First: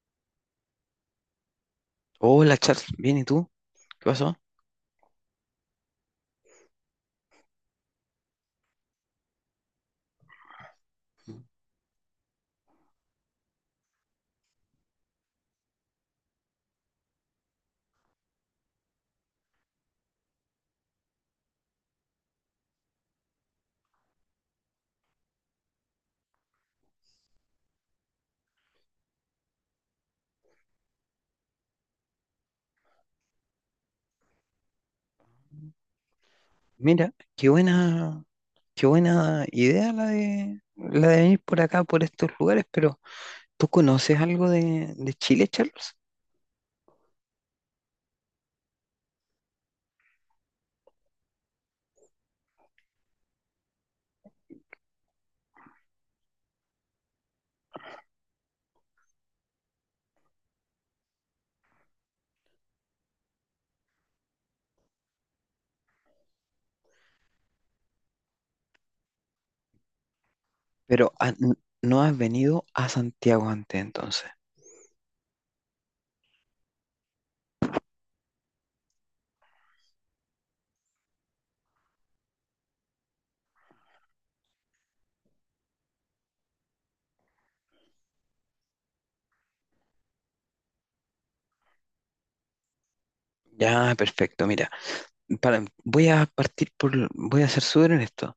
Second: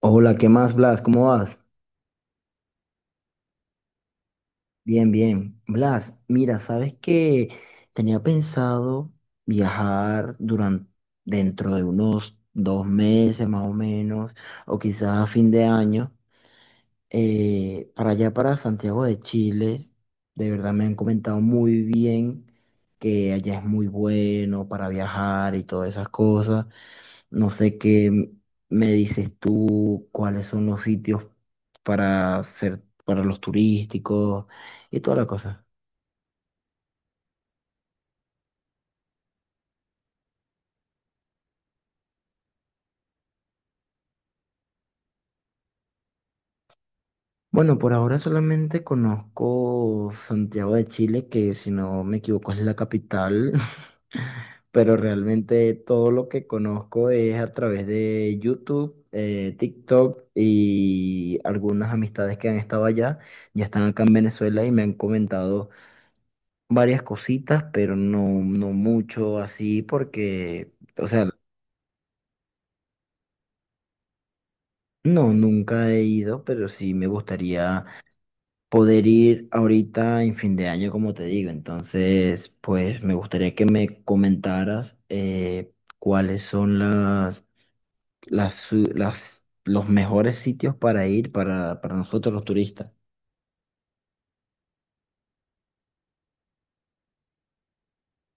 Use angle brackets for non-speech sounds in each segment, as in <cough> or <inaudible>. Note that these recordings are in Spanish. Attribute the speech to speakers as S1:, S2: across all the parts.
S1: Hola, ¿qué más, Blas? ¿Cómo vas?
S2: Hola Charles, bien, ¿y tú? ¿Qué pasó?
S1: Bien, bien. Blas, mira, sabes que tenía pensado viajar durante dentro de unos 2 meses más o menos, o quizás a fin de año, para allá, para Santiago de Chile. De verdad me han comentado muy bien que allá es muy bueno para viajar y todas esas cosas. No sé me dices tú, cuáles son los sitios para los turísticos y toda la cosa.
S2: Mira, qué buena idea la de venir por acá, por estos lugares, pero ¿tú conoces algo de Chile, Charles?
S1: Bueno, por ahora solamente conozco Santiago de Chile, que si no me equivoco es la capital, <laughs> pero realmente todo lo que conozco es a través de YouTube, TikTok y algunas amistades que han estado allá, ya están acá en Venezuela y me han comentado varias cositas, pero no mucho así porque, o
S2: Pero
S1: sea,
S2: no has venido a Santiago antes, entonces.
S1: no, nunca he ido, pero sí me gustaría poder ir ahorita en fin de año, como te digo. Entonces, pues me gustaría que me comentaras cuáles son los mejores sitios para para nosotros los turistas.
S2: Ya, perfecto, mira, voy a partir por, voy a ser súper honesto.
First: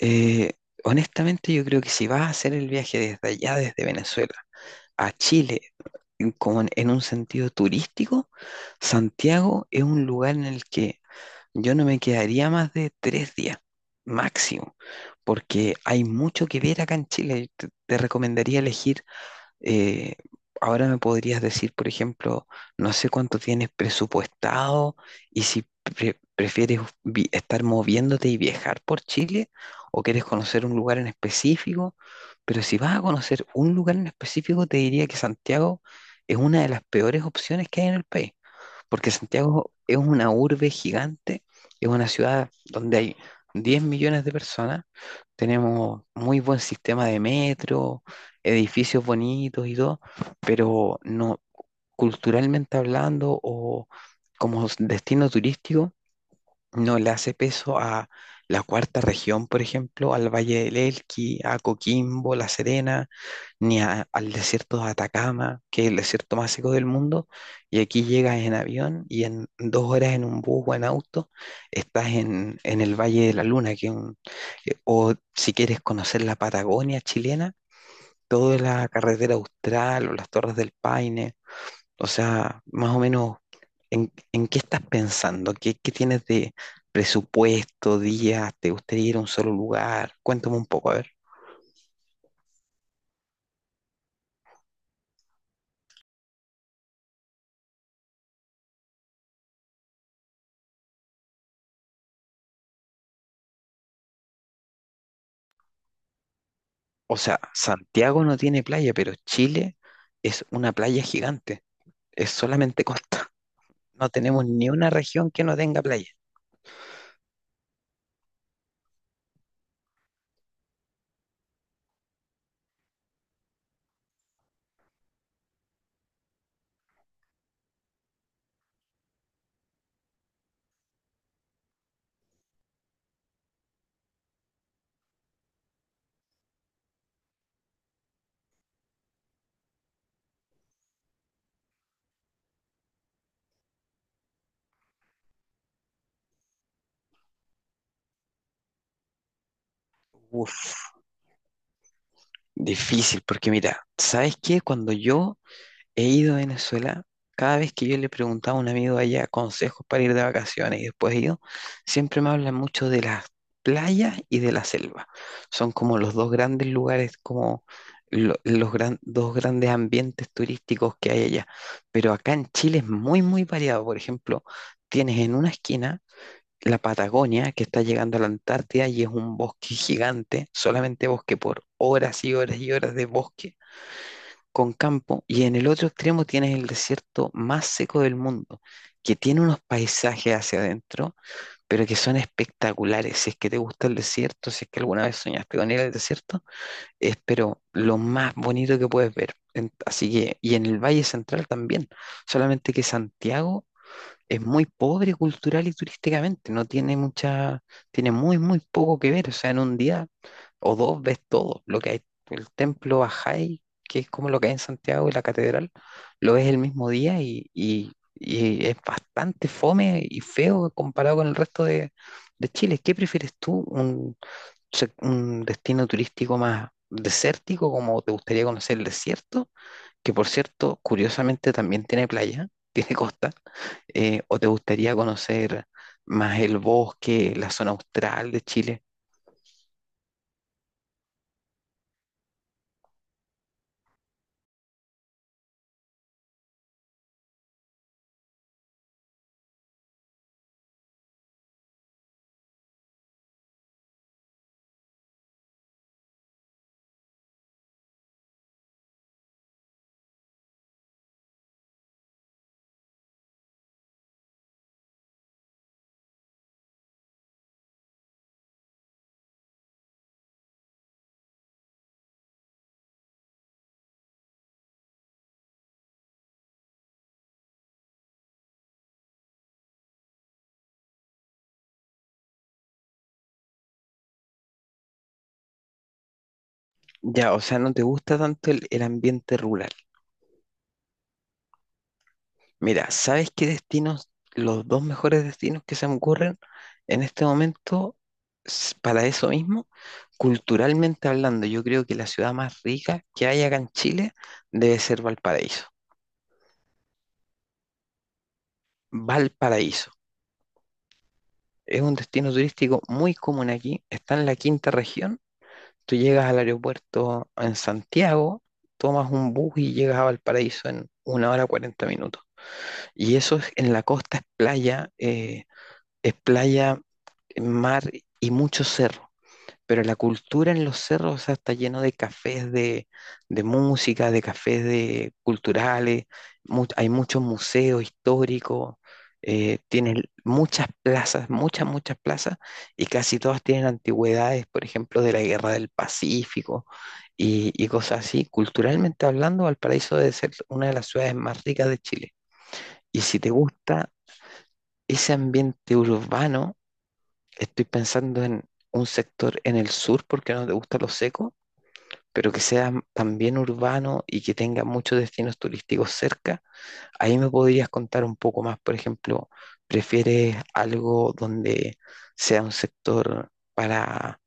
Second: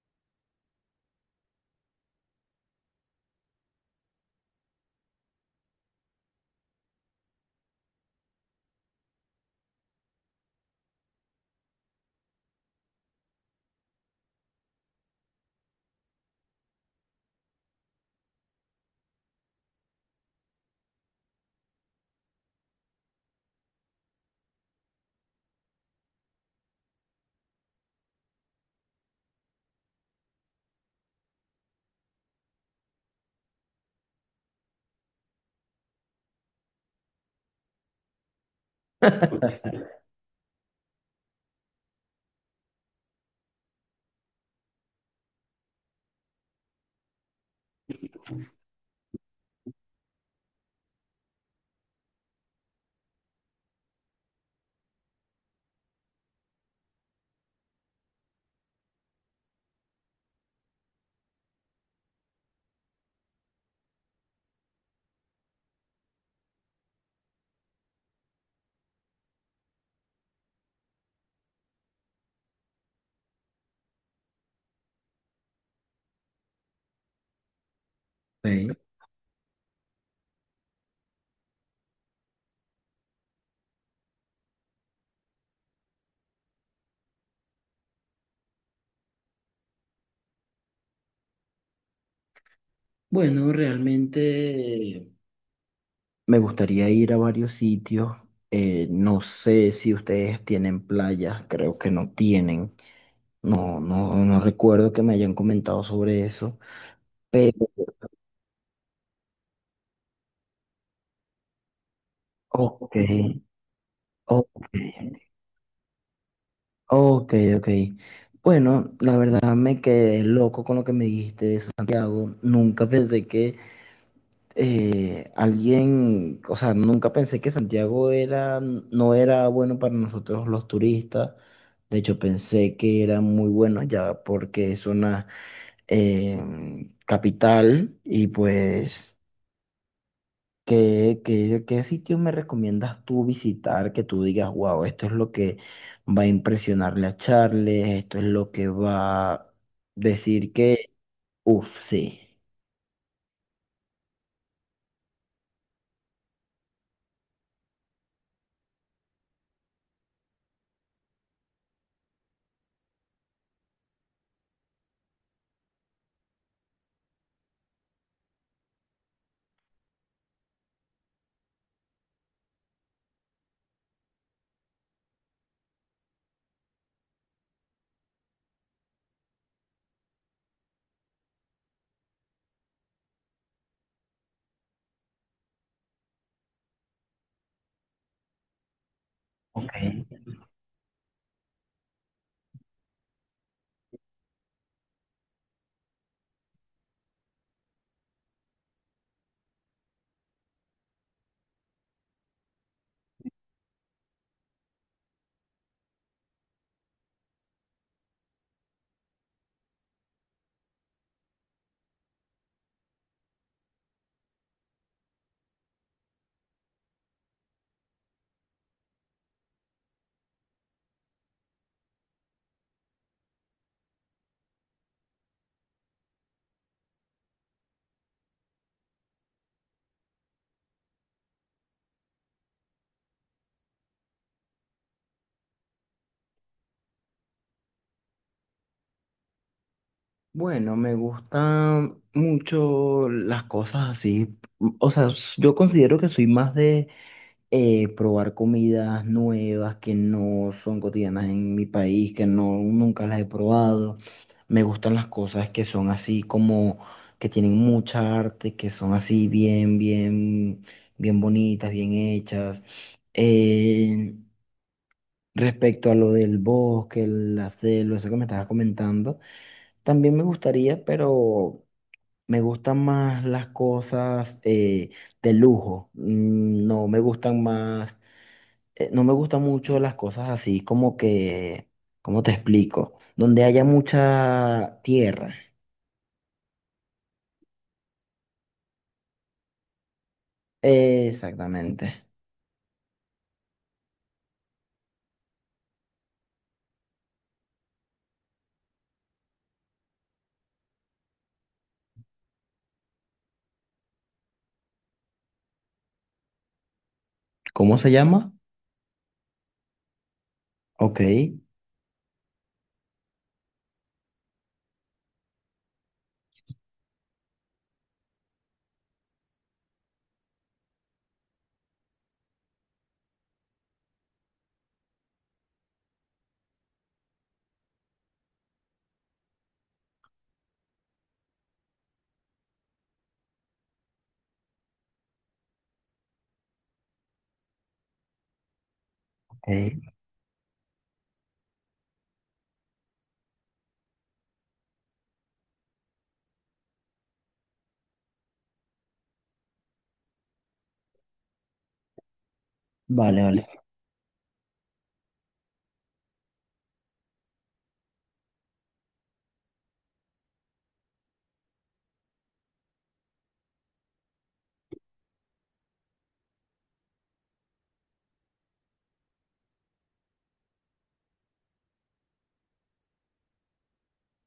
S2: Eh, Honestamente, yo creo que si vas a hacer el viaje desde allá, desde Venezuela, a Chile, como en un sentido turístico, Santiago es un lugar en el que yo no me quedaría más de tres días máximo, porque hay mucho que ver acá en Chile. Te recomendaría elegir eh, ahora me podrías decir, por ejemplo, no sé cuánto tienes presupuestado y si prefieres estar moviéndote y viajar por Chile o quieres conocer un lugar en específico, pero si vas a conocer un lugar en específico, te diría que Santiago es una de las peores opciones que hay en el país porque Santiago es una urbe gigante, es una ciudad donde hay 10 millones de personas, tenemos muy buen sistema de metro, edificios bonitos y todo, pero no culturalmente hablando o como destino turístico, no le hace peso a la cuarta región, por ejemplo, al Valle del Elqui, a Coquimbo, La Serena, ni al desierto de Atacama, que es el desierto más seco del mundo, y aquí llegas en avión y en dos horas en un bus o en auto estás en el Valle de la Luna, que es un- que- o si quieres conocer la Patagonia chilena, toda
S1: Ok.
S2: la carretera austral o las Torres del Paine, o sea, más o menos, ¿en qué estás pensando? ¿Qué tienes de presupuesto, días? ¿Te gustaría ir a un solo lugar? Cuéntame un poco, a ver.
S1: Bueno, realmente me gustaría ir a varios sitios. No sé si ustedes tienen playas, creo que no tienen. No, no recuerdo que me hayan comentado sobre eso.
S2: O sea,
S1: Pero,
S2: Santiago no tiene playa, pero Chile es una playa gigante. Es solamente
S1: ok,
S2: costa. No tenemos ni
S1: ok.
S2: una región que no tenga playa.
S1: Ok, ok. Bueno, la verdad me quedé loco con lo que me dijiste de Santiago. Nunca pensé que nunca pensé que no era bueno para nosotros los turistas. De hecho, pensé que era muy bueno ya porque es una eh, capital y pues ¿ qué sitio me recomiendas tú visitar, que tú digas, wow, esto es lo que va a impresionarle a Charles, esto es lo que va a decir que,
S2: Uf,
S1: uff, sí.
S2: difícil, porque mira, ¿sabes qué? Cuando yo he ido a Venezuela, cada vez que yo le preguntaba a un amigo allá consejos para ir de vacaciones y después he ido, siempre me hablan mucho de las playas y de la selva. Son como los dos grandes lugares, como dos grandes ambientes turísticos que hay allá. Pero acá en Chile es muy, muy variado. Por ejemplo, tienes en una esquina la Patagonia que está llegando a la Antártida y es un bosque gigante, solamente bosque por horas y horas y horas de bosque con campo y en el otro extremo tienes el desierto más seco del mundo, que tiene unos
S1: Ok.
S2: paisajes hacia adentro, pero que son espectaculares. Si es que te gusta el desierto, si es que alguna vez soñaste con ir al desierto, es pero lo más bonito que puedes ver. Así que, y en el Valle Central también, solamente que Santiago es muy pobre cultural y turísticamente, no tiene mucha, tiene muy, muy poco que ver. O sea, en un día o dos ves todo, lo que hay, el templo Bajay, que es como lo que hay en Santiago y la catedral, lo ves el mismo día y es bastante fome y feo comparado con el resto de Chile. ¿Qué prefieres tú? ¿Un destino turístico más desértico, como te gustaría conocer el desierto, que por cierto, curiosamente también tiene playa, <laughs> tiene costa, o te gustaría conocer más el bosque, la zona austral de Chile?
S1: Bueno, me gustan mucho las cosas así. O sea, yo considero que soy más de probar comidas nuevas que no son cotidianas en mi país, que nunca las he probado. Me gustan las cosas que son así como, que tienen mucha arte, que son así bien bonitas, bien hechas. Eh, respecto a lo del bosque, la selva, eso que me estabas comentando, también me gustaría, pero me gustan más las cosas de lujo. Mm, no me gustan mucho las cosas así como que, ¿cómo te explico? Donde haya mucha tierra.
S2: Ya, o sea, no te gusta tanto el ambiente rural.
S1: Exactamente.
S2: Mira, ¿sabes qué destinos, los dos mejores destinos que se me ocurren en este momento para eso mismo? Culturalmente hablando, yo creo que la ciudad más rica que hay acá en Chile debe ser Valparaíso.
S1: ¿Cómo se llama?
S2: Valparaíso
S1: Ok,
S2: es un destino turístico muy común aquí, está en la quinta región. Tú llegas al aeropuerto en Santiago, tomas un bus y llegas a Valparaíso en una hora cuarenta minutos. Y eso es en la costa, es playa, mar y mucho cerro. Pero la cultura en los cerros, o sea, está lleno de cafés de música, de cafés de culturales, hay muchos museos históricos,
S1: ok.
S2: tienen muchas plazas, muchas, muchas plazas, y casi todas tienen antigüedades, por ejemplo, de la Guerra del Pacífico y cosas así. Culturalmente hablando, Valparaíso debe ser una de las ciudades más ricas de Chile. Y si
S1: Vale,
S2: te
S1: vale.
S2: gusta ese ambiente urbano, estoy pensando en un sector en el sur porque no te gusta lo seco, pero que sea también urbano y que tenga muchos destinos turísticos cerca. Ahí me podrías contar un poco más, por ejemplo, ¿prefieres algo donde sea un sector para...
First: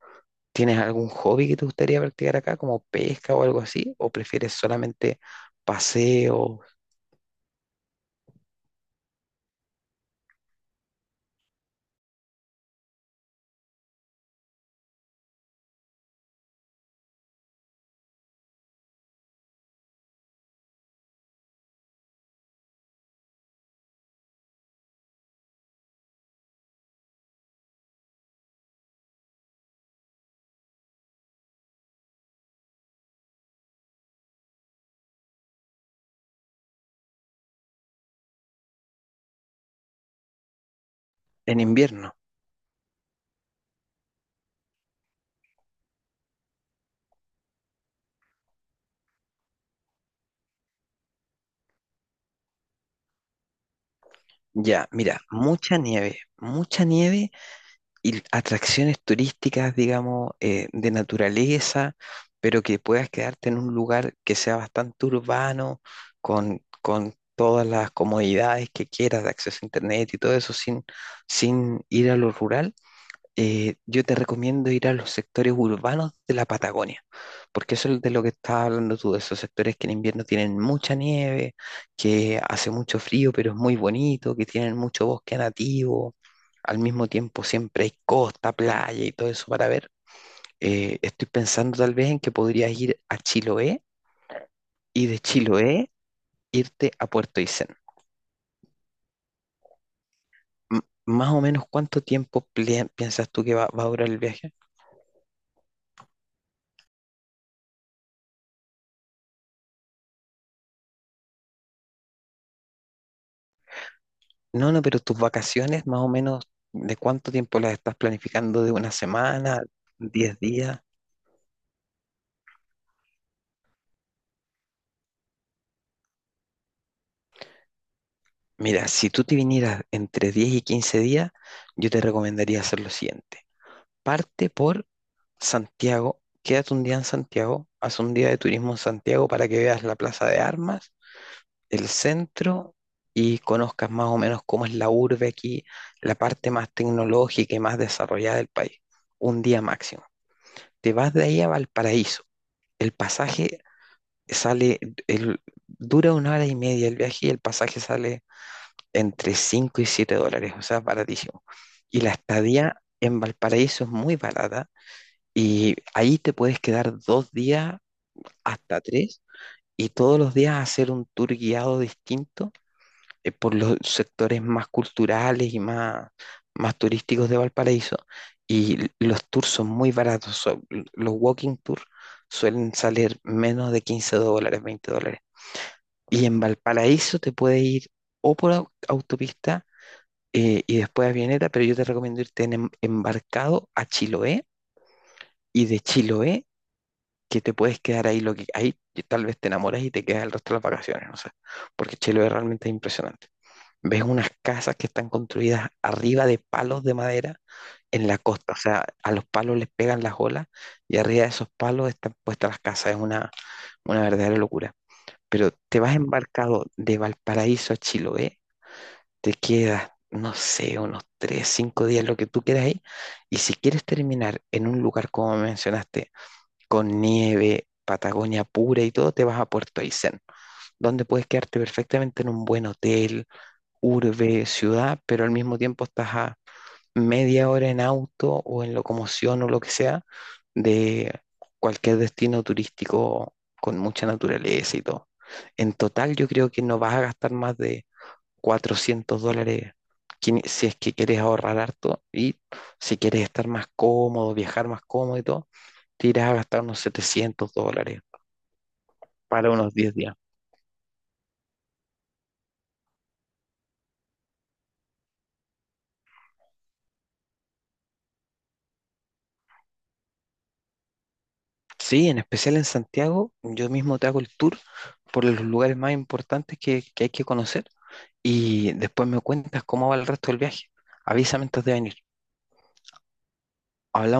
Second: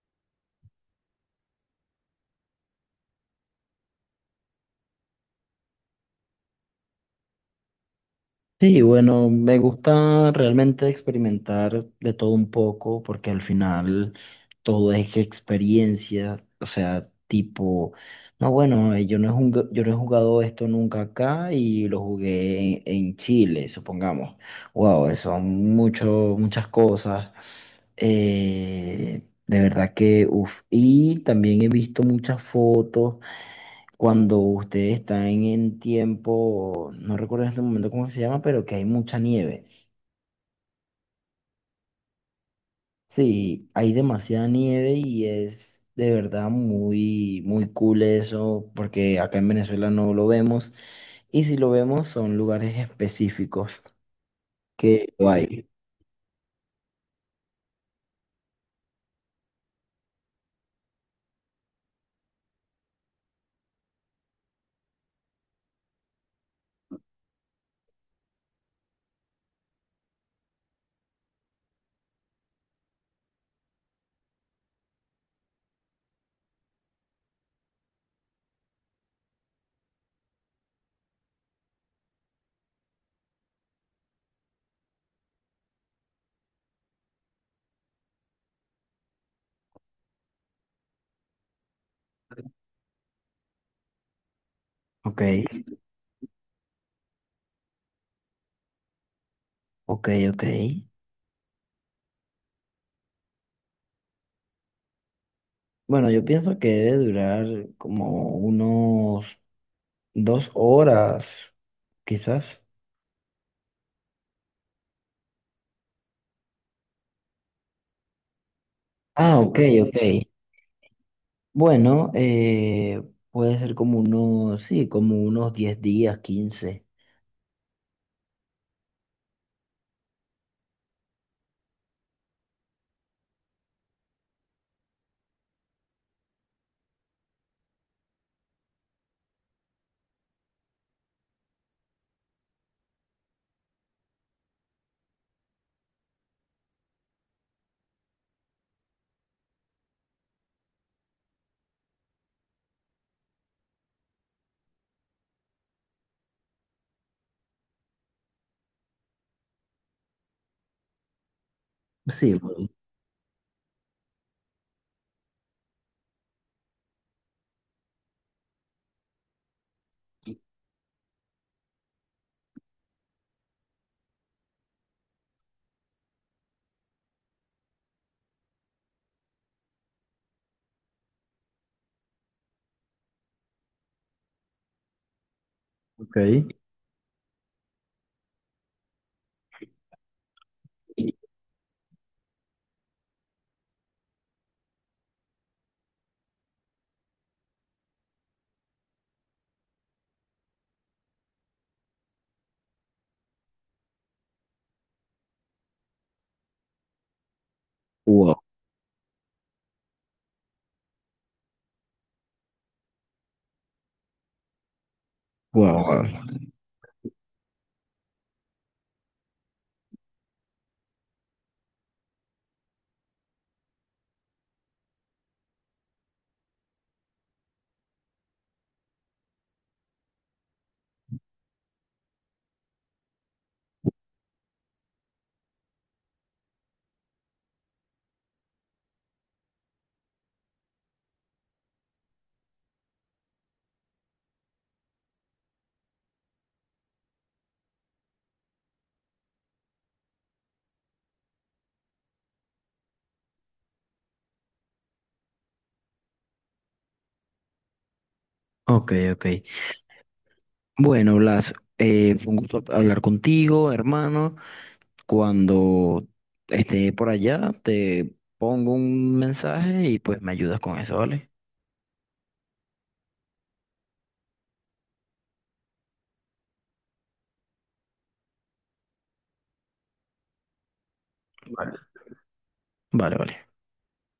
S2: ¿Tienes algún hobby que te gustaría practicar acá, como pesca o algo así? ¿O prefieres solamente paseos
S1: Sí, bueno, me gusta realmente experimentar de todo un poco porque al final todo es experiencia, o sea, tipo, no, bueno, yo no he jugado esto nunca acá y lo jugué en Chile, supongamos. Wow, son muchas cosas. De verdad que, uff, y también he visto muchas fotos cuando ustedes están en tiempo, no recuerdo en este momento cómo se llama, pero que hay mucha nieve.
S2: en invierno?
S1: Sí, hay demasiada nieve y es de verdad muy, muy cool eso, porque acá en Venezuela no lo vemos. Y si lo vemos, son lugares específicos
S2: Ya,
S1: que
S2: mira,
S1: lo hay.
S2: mucha nieve y atracciones turísticas, digamos, de naturaleza, pero que puedas quedarte en un lugar que sea bastante urbano, con todas las comodidades que quieras de acceso a internet y todo eso, sin ir a lo rural. Yo te recomiendo ir a los sectores urbanos de la Patagonia, porque eso es de lo que estás hablando tú, de esos sectores que en invierno tienen mucha nieve, que hace mucho frío, pero es muy bonito, que tienen mucho bosque nativo, al mismo tiempo siempre hay costa, playa y todo eso para ver. Estoy pensando tal vez en que podrías ir a Chiloé y de
S1: Ok,
S2: Chiloé irte a Puerto Aysén.
S1: ok, ok.
S2: Más o menos, ¿cuánto tiempo piensas tú que va a durar el viaje?
S1: Bueno, yo pienso que debe durar como unos 2 horas, quizás.
S2: No, no, pero tus vacaciones, más o menos, ¿de cuánto tiempo las estás planificando? ¿De una
S1: Ah, ok,
S2: semana?
S1: ok.
S2: ¿Diez días?
S1: Bueno, puede ser como unos, sí, como unos 10 días, quince.
S2: Mira, si tú te vinieras entre 10 y 15 días, yo te recomendaría hacer lo siguiente. Parte por Santiago, quédate un día en Santiago, haz un día de turismo en Santiago para que veas la Plaza de Armas, el centro y conozcas más o menos cómo es la urbe aquí, la parte más tecnológica y más desarrollada del país. Un día máximo. Te vas de ahí a Valparaíso. El pasaje sale, el, dura una hora y media el viaje y el pasaje sale entre 5 y 7 dólares, o sea, baratísimo. Y la
S1: Sí, bueno,
S2: estadía en Valparaíso es muy barata y ahí te puedes quedar dos días hasta tres y todos los días hacer un tour guiado distinto, por los sectores más culturales y más turísticos de Valparaíso. Y los tours son muy baratos, los walking tours suelen salir menos de 15 dólares, 20 dólares.
S1: ok.
S2: Y en Valparaíso te puedes ir o por autopista y después a Avioneta, pero yo te recomiendo irte en embarcado a Chiloé y de Chiloé, que te puedes quedar ahí lo que ahí que tal vez te enamoras y te quedas el resto de las vacaciones, no sé, porque Chiloé realmente es impresionante. Ves unas casas que están construidas arriba de palos de madera en la
S1: Wow,
S2: costa, o sea, a los palos les pegan las olas y arriba de esos palos están puestas las casas, es una verdadera locura. Pero te
S1: wow,
S2: vas
S1: wow.
S2: embarcado de Valparaíso a Chiloé, te quedas, no sé, unos tres, cinco días, lo que tú quieras ahí. Y si quieres terminar en un lugar, como mencionaste, con nieve, Patagonia pura y todo, te vas a Puerto Aysén, donde puedes quedarte perfectamente en un buen hotel, urbe, ciudad, pero al mismo tiempo estás a media hora en auto o en locomoción o lo que sea de cualquier destino turístico con mucha naturaleza y todo. En total, yo creo que no vas a gastar más de US$400 si es que quieres ahorrar harto y si quieres estar más cómodo, viajar más cómodo y todo, te irás a gastar unos US$700
S1: Ok, ok.
S2: para unos 10 días.
S1: Bueno, Blas, fue un gusto hablar contigo, hermano. Cuando esté por allá, te pongo un mensaje y pues me ayudas con eso, ¿vale?
S2: Sí, en especial en Santiago, yo mismo te hago el tour por los lugares más importantes que hay que conocer y después me cuentas cómo va el resto del viaje. Avísame antes de
S1: Vale.
S2: venir.
S1: Vale, vale.
S2: Hablamos.